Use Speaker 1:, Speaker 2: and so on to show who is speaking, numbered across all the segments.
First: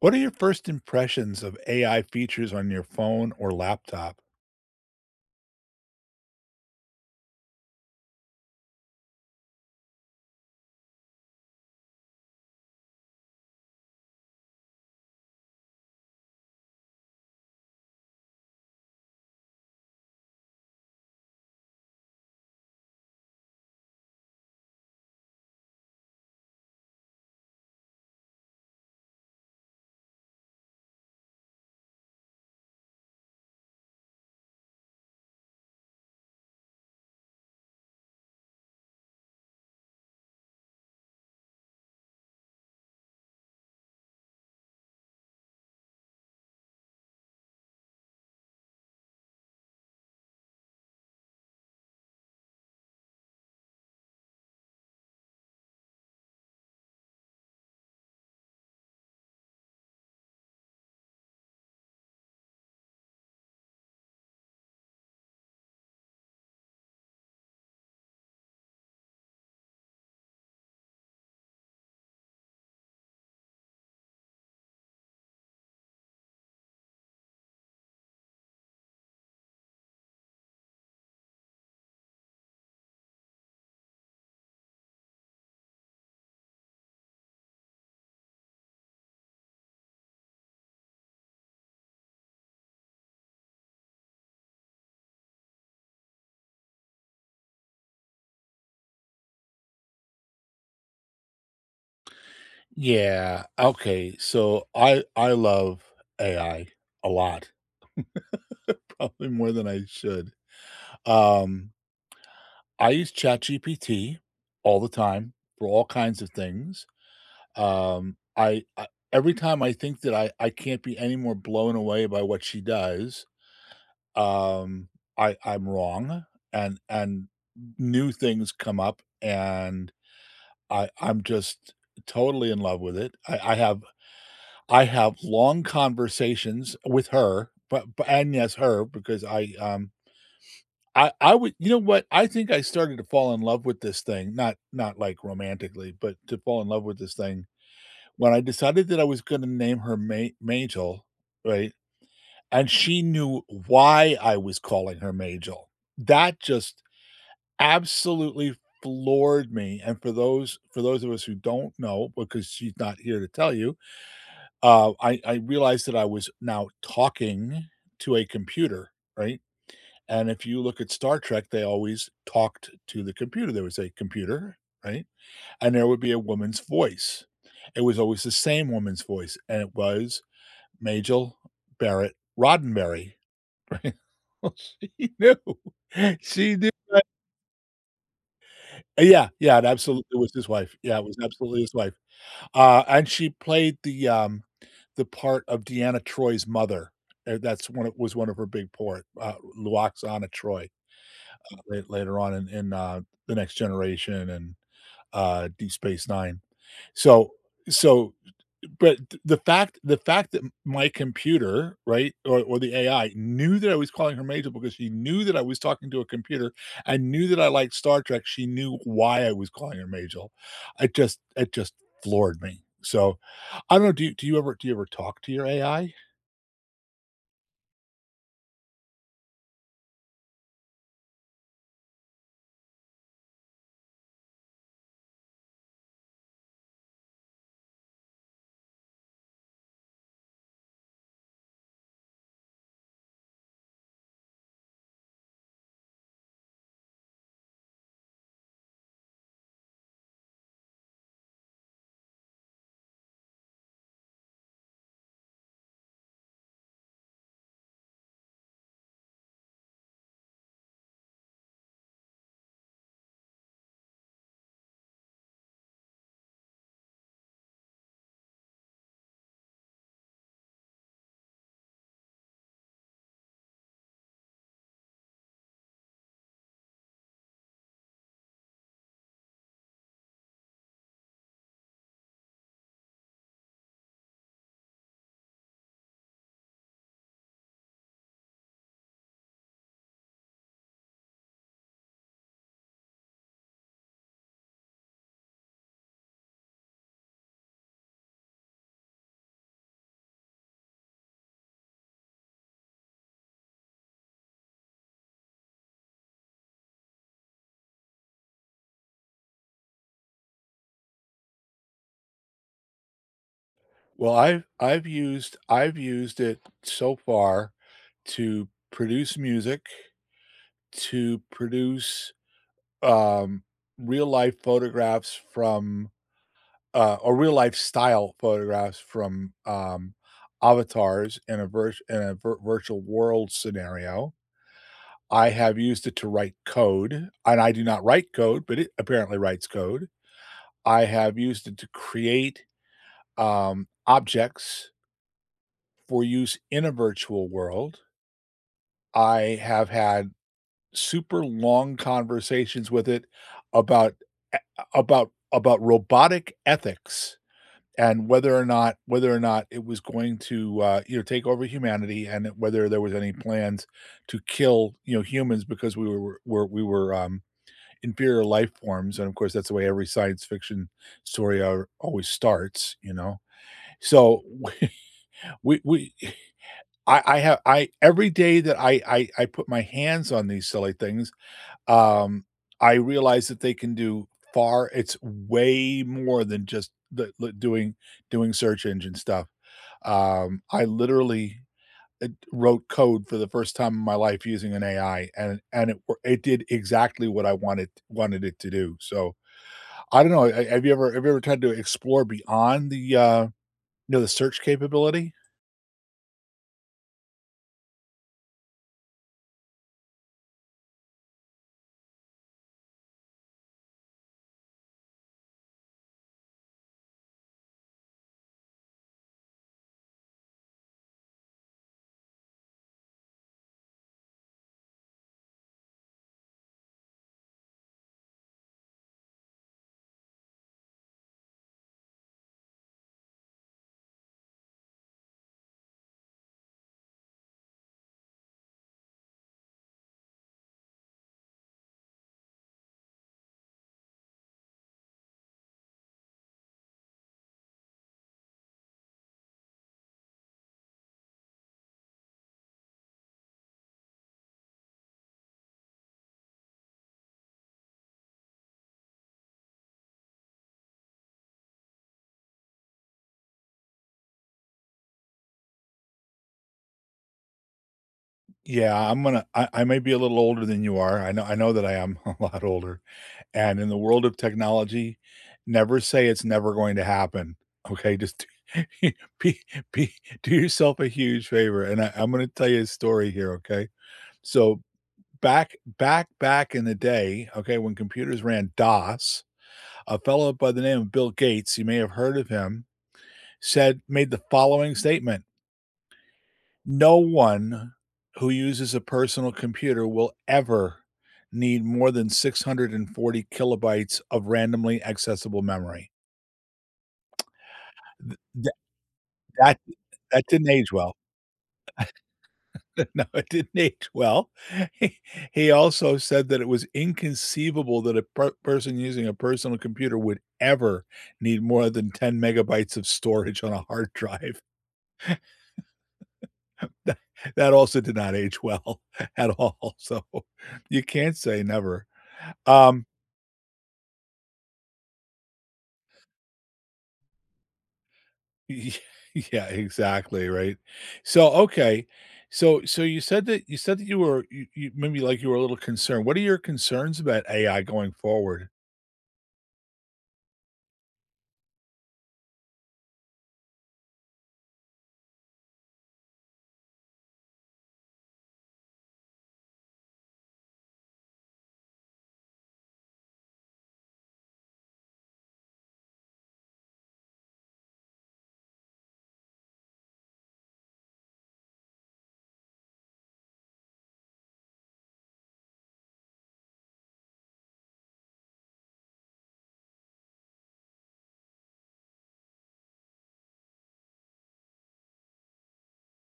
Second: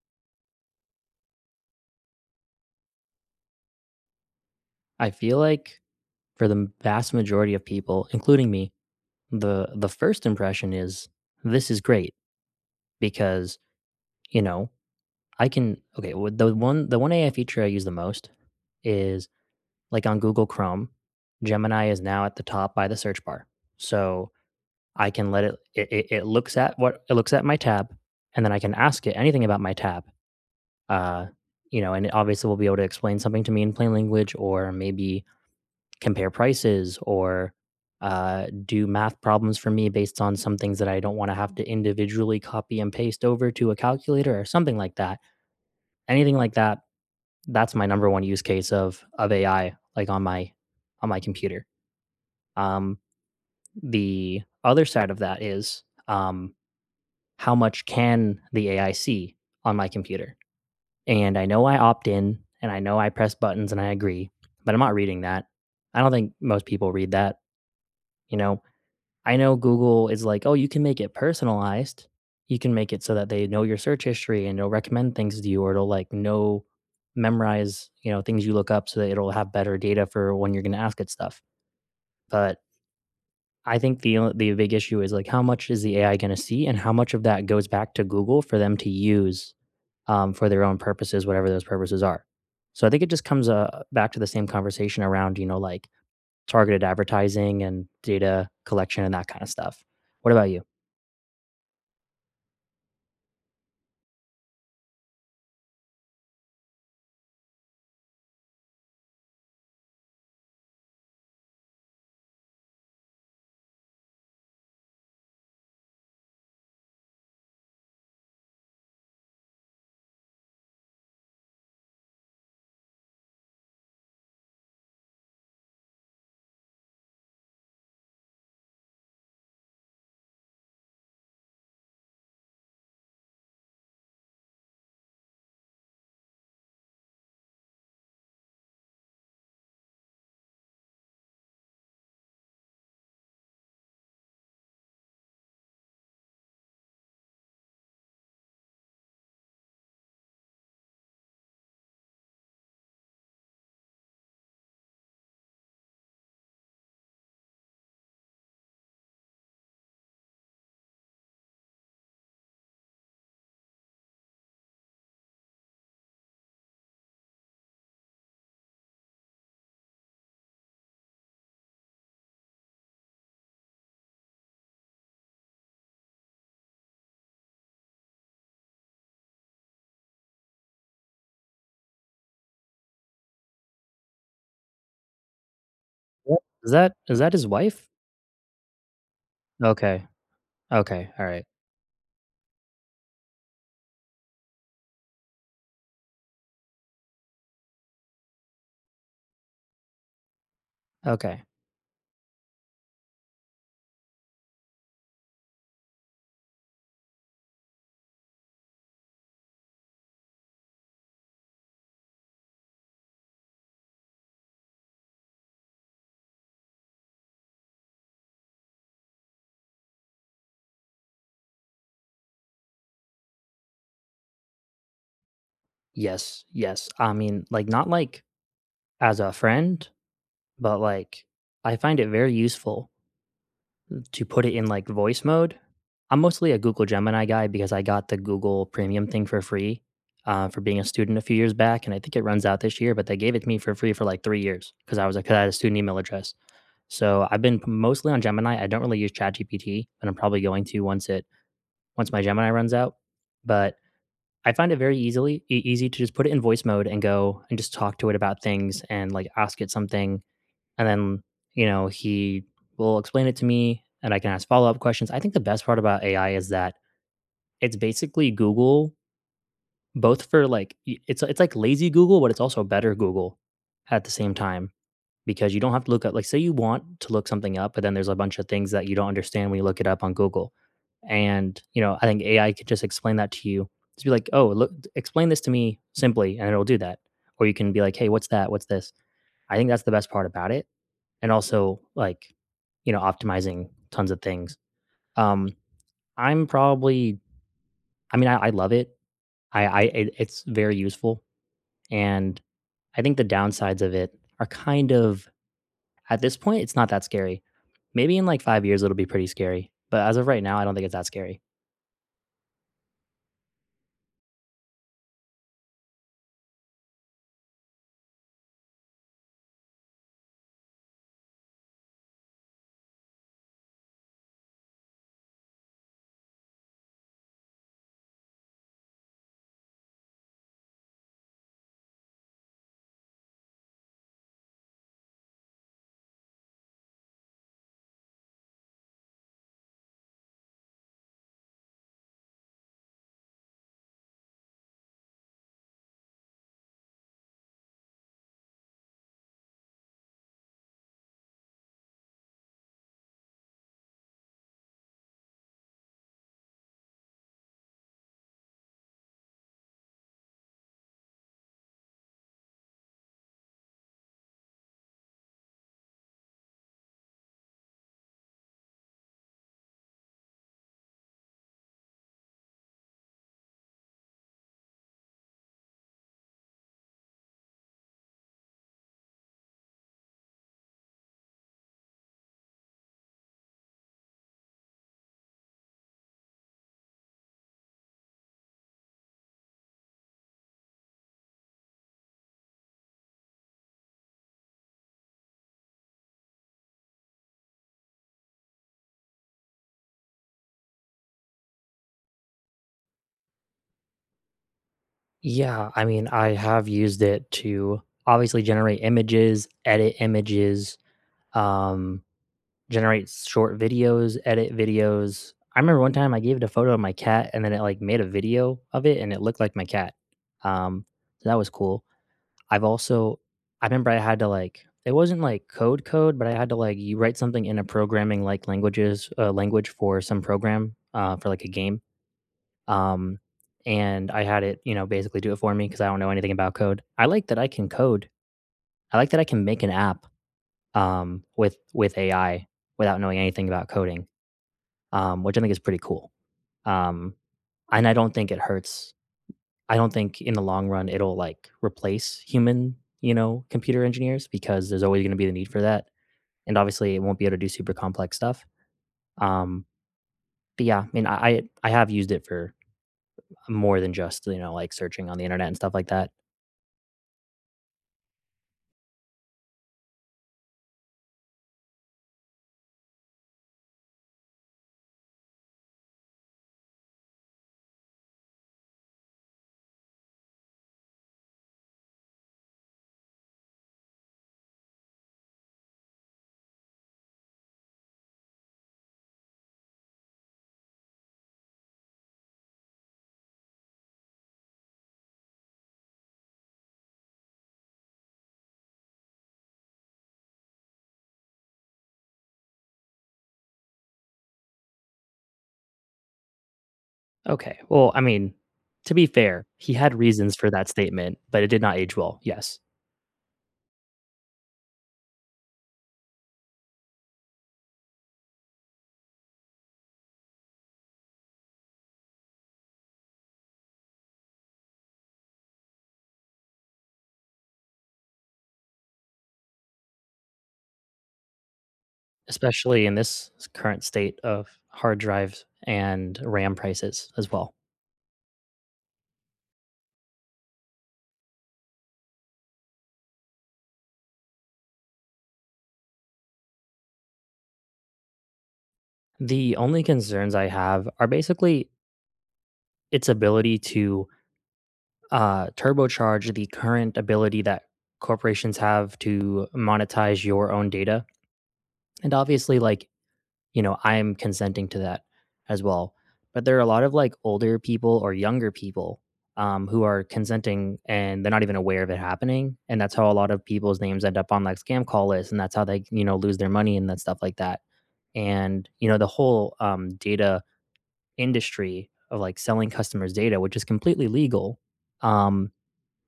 Speaker 1: What are your first impressions of AI features on your phone or laptop?
Speaker 2: I feel like for the vast majority of people, including me, the first impression is this is great because you know I can. Okay, with the one AI feature I use the most is like on Google Chrome, Gemini is now at the top by the search bar, so I can let it looks at my tab, and then I can ask it anything about my tab. Uh, and it obviously will be able to explain something to me in plain language, or maybe compare prices or do math problems for me based on some things that I don't want to have to individually copy and paste over to a calculator or something like that. Anything like that, that's my number one use case of AI, like on my computer. Um, the other side of that is how much can the AI see on my computer? And I know I opt in and I know I press buttons and I agree, but I'm not reading that. I don't think most people read that. You know, I know Google is like, "Oh, you can make it personalized. You can make it so that they know your search history and it'll recommend things to you or it'll like know memorize, things you look up so that it'll have better data for when you're gonna ask it stuff." But I think the big issue is, like, how much is the AI gonna see and how much of that goes back to Google for them to use, for their own purposes, whatever those purposes are. So I think it just comes, back to the same conversation around, like, targeted advertising and data collection and that kinda stuff. What about you?
Speaker 1: Yeah. Okay. So I love AI a lot, probably more than I should. Um, I use ChatGPT all the time for all kinds of things. I Every time I think that I can't be any more blown away by what she does, um, I'm wrong, and new things come up, and I'm just totally in love with it. I have long conversations with her, but and yes, her, because I would. You know what? I think I started to fall in love with this thing, not like romantically, but to fall in love with this thing when I decided that I was gonna name her Ma Majel, right? And she knew why I was calling her Majel. That just absolutely floored me, and for those of us who don't know, because she's not here to tell you, I realized that I was now talking to a computer, right? And if you look at Star Trek, they always talked to the computer. There was a computer, right? And there would be a woman's voice. It was always the same woman's voice, and it was Majel Barrett Roddenberry, right? Well, she knew.
Speaker 2: Yep.
Speaker 1: She knew.
Speaker 2: Is that his wife?
Speaker 1: Yeah, yeah, it
Speaker 2: Okay.
Speaker 1: absolutely was his wife. Yeah, it
Speaker 2: Okay.
Speaker 1: was
Speaker 2: Alright.
Speaker 1: absolutely his wife. And she played the part of Deanna Troy's mother, and that's one of was one of her big part, Luoxana Troy,
Speaker 2: Okay.
Speaker 1: la later on in The Next Generation and, Deep Space Nine. So so the fact that my computer, right, or the ai knew that I was calling her major because she knew that I was talking to a computer and knew that I liked star trek, she knew why I was calling her major. It just floored me. So I don't know, do you ever talk to your ai?
Speaker 2: Yes. Yes. I mean, like, not, like, as a friend, but, like, I find it very useful to put it in, like, voice mode. I'm mostly a Google Gemini guy because I got the Google Premium thing for free, for being a student a few years back, and I think it runs out this year, but they gave it to me for free for, like, 3 years because I was a 'cause I had a student email address. So, I've been p mostly on Gemini. I don't really use ChatGPT, and I'm probably going to once my Gemini runs out, but I find it very easily easy to just put it in voice mode and go and just talk to it about things and like ask it something and then, he will explain it to me and I can ask follow-up questions. I think the best part about AI is that it's basically Google both for it's like lazy Google, but it's also better Google at the same time because you don't have to look up like say you want to look something up, but then there's a bunch of things that you don't understand when you look it up on Google. And, I think AI could just explain that to you. Just be like, "Oh, look explain this to me simply," and it'll do that. Or you can be like, "Hey, what's that? What's this?" I think that's the best part about it. And also like, optimizing tons of things. Um, I'm probably I mean, I love it. I it, it's very useful. And I think the downsides of it are kind of. At this point, it's not that scary. Maybe in like 5 years, it'll be pretty scary. But as of right now, I don't think it's that scary.
Speaker 1: Well I've used I've used it so far to produce music, to produce um real life photographs from or real life style photographs from avatars in a, virtual world scenario. I have used it to write code, and I do not write code, but it apparently writes code. I have used it to create objects for use in a virtual world. I have had super long conversations with it about e- about robotic ethics and whether or not it was going to, you know, take over humanity and whether there was any plans to kill, you know, humans because we were, inferior life forms, and, of course, that's the way every science fiction story al always starts, you know? So, we I have I every day that I put my hands on these silly things, um, I realize that they can do far it's way more than just the doing doing search engine stuff. I literally, wrote code for the first time in my life using an AI, and it did exactly what I wanted it to do. So, I don't know, ha have you ever tried to explore beyond the, you know, the search capability?
Speaker 2: Yeah, I mean, I have used it to obviously generate images, edit images, um, generate short videos, edit videos. I remember one time I gave it a photo of my cat, and then it like made a video of it, and it looked like my cat. Um, so that was cool. I've also I remember I had to, it wasn't, like, code code, but I had to, like you write something in a programming, like, language for some program, for, like, a game, um, and I had it, basically do it for me because I don't know anything about code. I like that I can code. I like that I can make an app, with AI without knowing anything about coding, which I think is pretty cool, um, and I don't think it hurts. I don't think in the long run it'll like replace human, computer engineers because there's always going to be the need for that, and obviously it won't be able to do super complex stuff. Um, but yeah, I mean, I have used it for more than just you know like searching on the internet and stuff like that.
Speaker 1: Yeah, I'm gonna. I may be a little older than you are. I know that I am a lot older, and in the world of technology, never say it's never going to happen, okay? Just be be do yourself a huge favor, and I'm gonna tell you a story here, okay? So back in the day, okay, when computers ran DOS, a fellow by the name of Bill Gates, you may have heard of him, said made the following statement: "No one who uses a personal computer will ever need more than 640 kilobytes of randomly accessible memory."
Speaker 2: Okay, well, I
Speaker 1: Th
Speaker 2: mean,
Speaker 1: that
Speaker 2: to be fair,
Speaker 1: that
Speaker 2: he had
Speaker 1: That
Speaker 2: reasons
Speaker 1: didn't
Speaker 2: for that
Speaker 1: age well.
Speaker 2: statement, but it did not age well. Yes,
Speaker 1: No, it didn't age well. He he also said that it was inconceivable that a person using a personal computer would ever need more than 10 megabytes of storage on a hard drive. That that also did not age well at all, so you can't say never. Um,
Speaker 2: especially in this current state of hard drives and RAM prices as well.
Speaker 1: y Yeah, exactly, right? So, okay, you said that you were you maybe, like, you were a little concerned. What are your concerns about AI going forward?
Speaker 2: The only concerns I have are basically its ability to turbocharge the current ability that corporations have to monetize your own data. And obviously, like, I'm consenting to that as well. But there are a lot of like older people or younger people who are consenting and they're not even aware of it happening. And that's how a lot of people's names end up on like scam call lists. And that's how they, lose their money and that stuff like that. And, the whole data industry of like selling customers data, which is completely legal. Um,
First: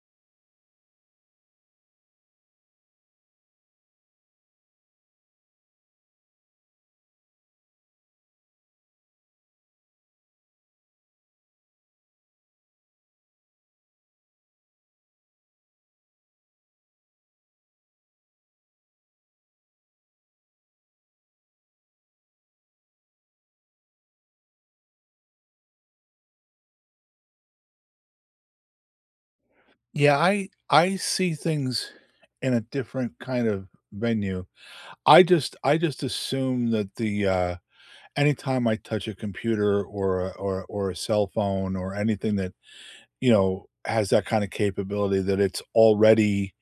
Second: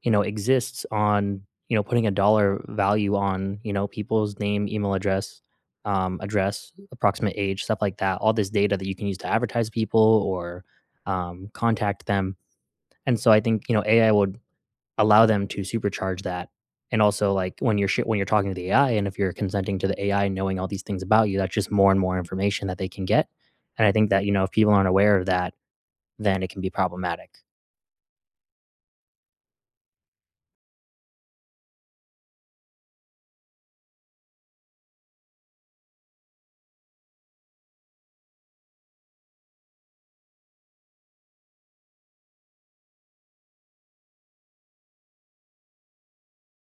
Speaker 2: exists on, putting a dollar value on, people's name, email address, address, approximate age, stuff like that. All this data that you can use to advertise people or contact them. And so I think, AI would allow them to supercharge that. And also like when you're when you're talking to the AI and if you're consenting to the AI knowing all these things about you, that's just more and more information that they can get. And I think that, if people aren't aware of that, then it can be problematic.
Speaker 1: Yeah, I see things in a different kind of venue. I just assume that the anytime I touch a computer or a cell phone or anything that, you know, has that kind of capability, that it's already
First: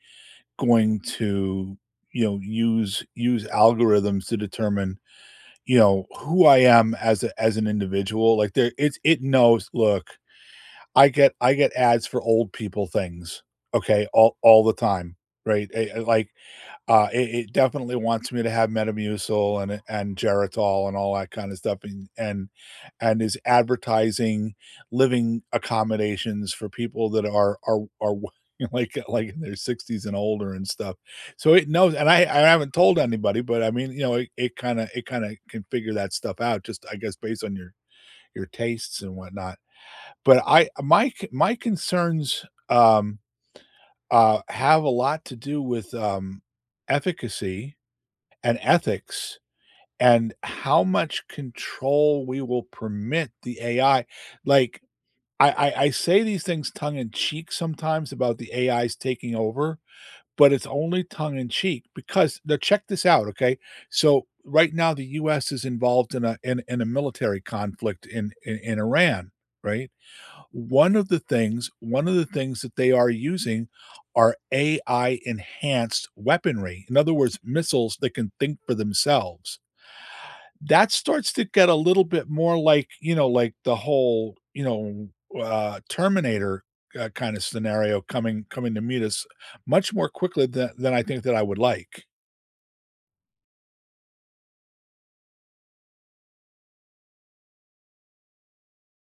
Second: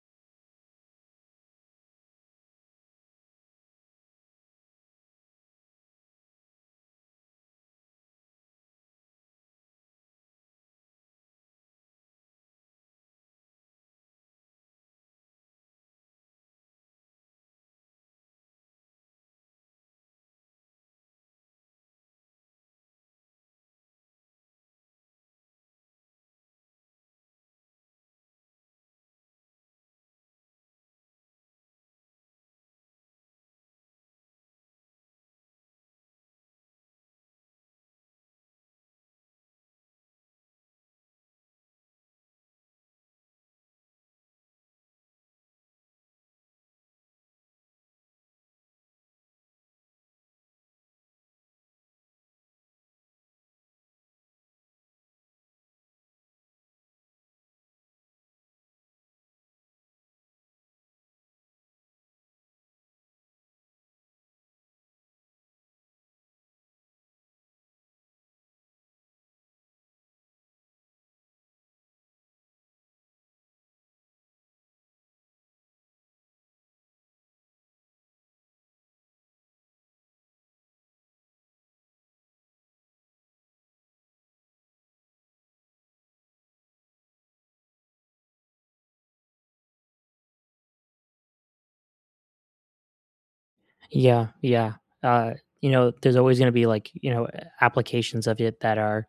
Speaker 1: going to, you know, use algorithms to determine, you know, who I am as a as an individual. Like there It's, it knows, look, I get ads for old people things, okay, all the time, right? It definitely wants me to have Metamucil and Geritol and all that kinda stuff and is advertising living accommodations for people that are w like in their 60s and older and stuff. So it knows, and I haven't told anybody, but I mean, you know, it it kinda can figure that stuff out just, I guess, based on your tastes and whatnot. But I My my concerns, have a lot to do with, efficacy and ethics and how much control we will permit the AI. Like, I say these things tongue in cheek sometimes about the AIs taking over, but it's only tongue in cheek because now check this out, okay? So, right now, the US is involved in a in in a military conflict in Iran, right? One of the things that they are using are AI enhanced weaponry. In other words, missiles that can think for themselves. That starts to get a little bit more like, you know, like the whole, you know, Terminator, kinda scenario coming to meet us much more quickly than I think that I would like.
Speaker 2: Yeah, yeah. Uh, there's always going to be like, applications of it that are,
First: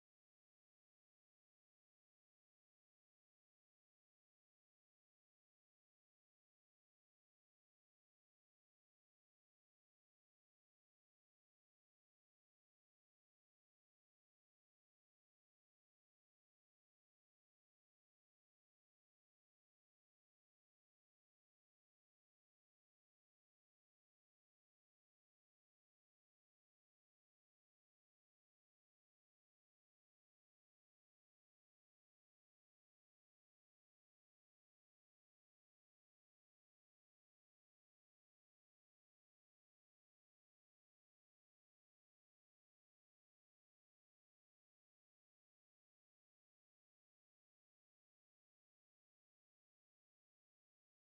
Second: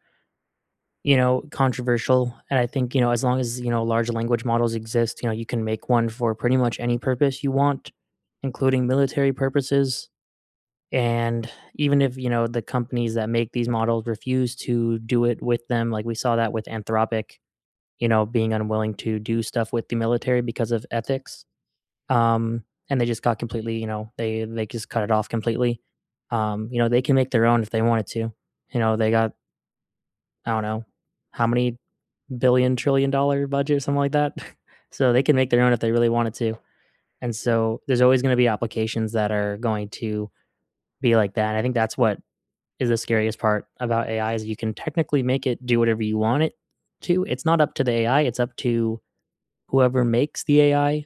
Speaker 2: controversial. And I think, as long as, large language models exist, you can make one for pretty much any purpose you want, including military purposes. And even if, the companies that make these models refuse to do it with them, like we saw that with Anthropic, being unwilling to do stuff with the military because of ethics um, and they just got completely, they just cut it off completely. They can make their own if they wanted to. They got I don't know how many billion trillion dollar budget, or something like that. So they can make their own if they really wanted to. And so there's always going to be applications that are going to be like that. And I think that's what is the scariest part about AI is you can technically make it do whatever you want it to. It's not up to the AI, it's up to whoever makes the AI.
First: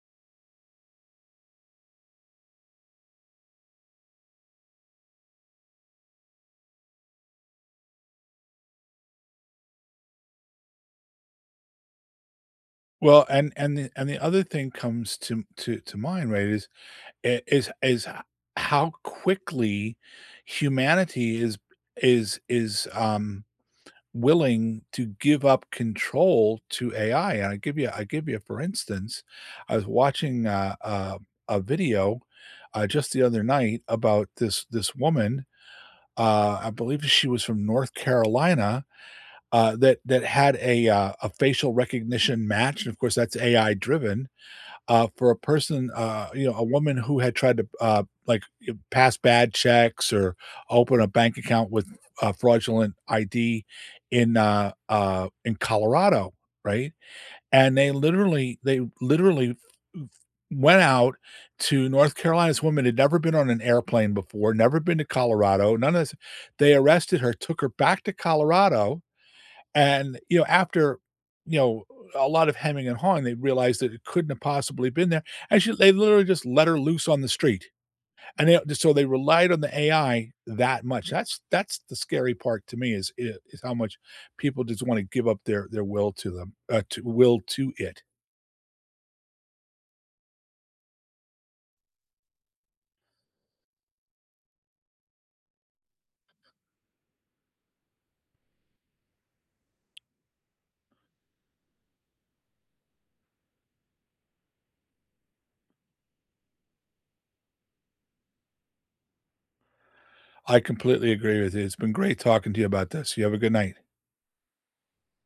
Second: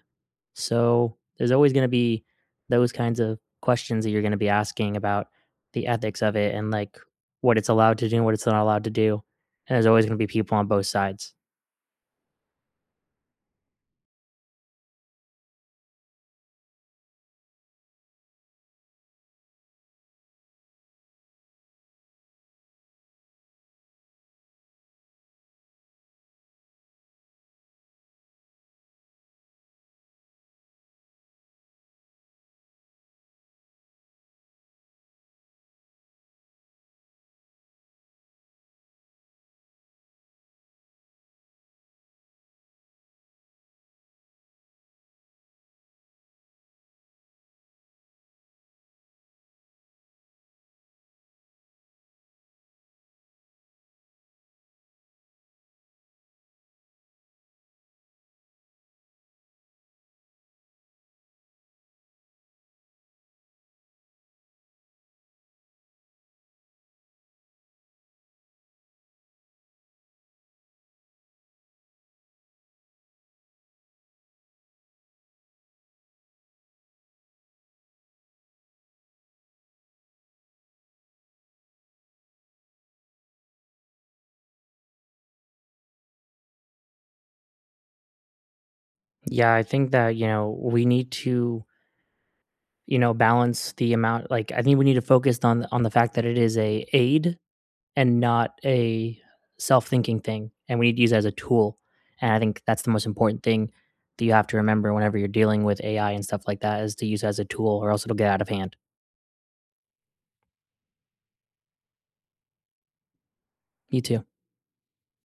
Speaker 2: So there's always going to be those kinds of questions that you're going to be asking about the ethics of it and like what it's allowed to do and what it's not allowed to do. And there's always going to be people on both sides.
Speaker 1: Well, and the other thing comes to mind, right, is how quickly humanity is willing to give up control to AI. And I give you, for instance, I was watching a video just the other night about this woman. I believe she was from North Carolina. That had a facial recognition match, and of course that's AI driven, for a person, you know, a woman who had tried to, like, y pass bad checks or open a bank account with a fraudulent ID in Colorado, right? And they literally went out to North Carolina. This woman had never been on an airplane before, never been to Colorado, none of this. They arrested her, took her back to Colorado and, you know, after, you know, a lot of hemming and hawing, they realized that it couldn't have possibly been there. And she they literally just let her loose on the street. And they so They relied on the AI that much. That's the scary part to me is how much people just want to give up their will to them, to it.
Speaker 2: Yeah, I think that, we need to, balance the amount. I think we need to focus on the fact that it is a aid and not a self-thinking thing and we need to use it as a tool. And I think that's the most important thing that you have to remember whenever you're dealing with AI and stuff like that is to use it as a tool or else it'll get out of hand.
Speaker 1: I completely agree with you. It's been great talking to you about this. You have a good night.
Speaker 2: You too.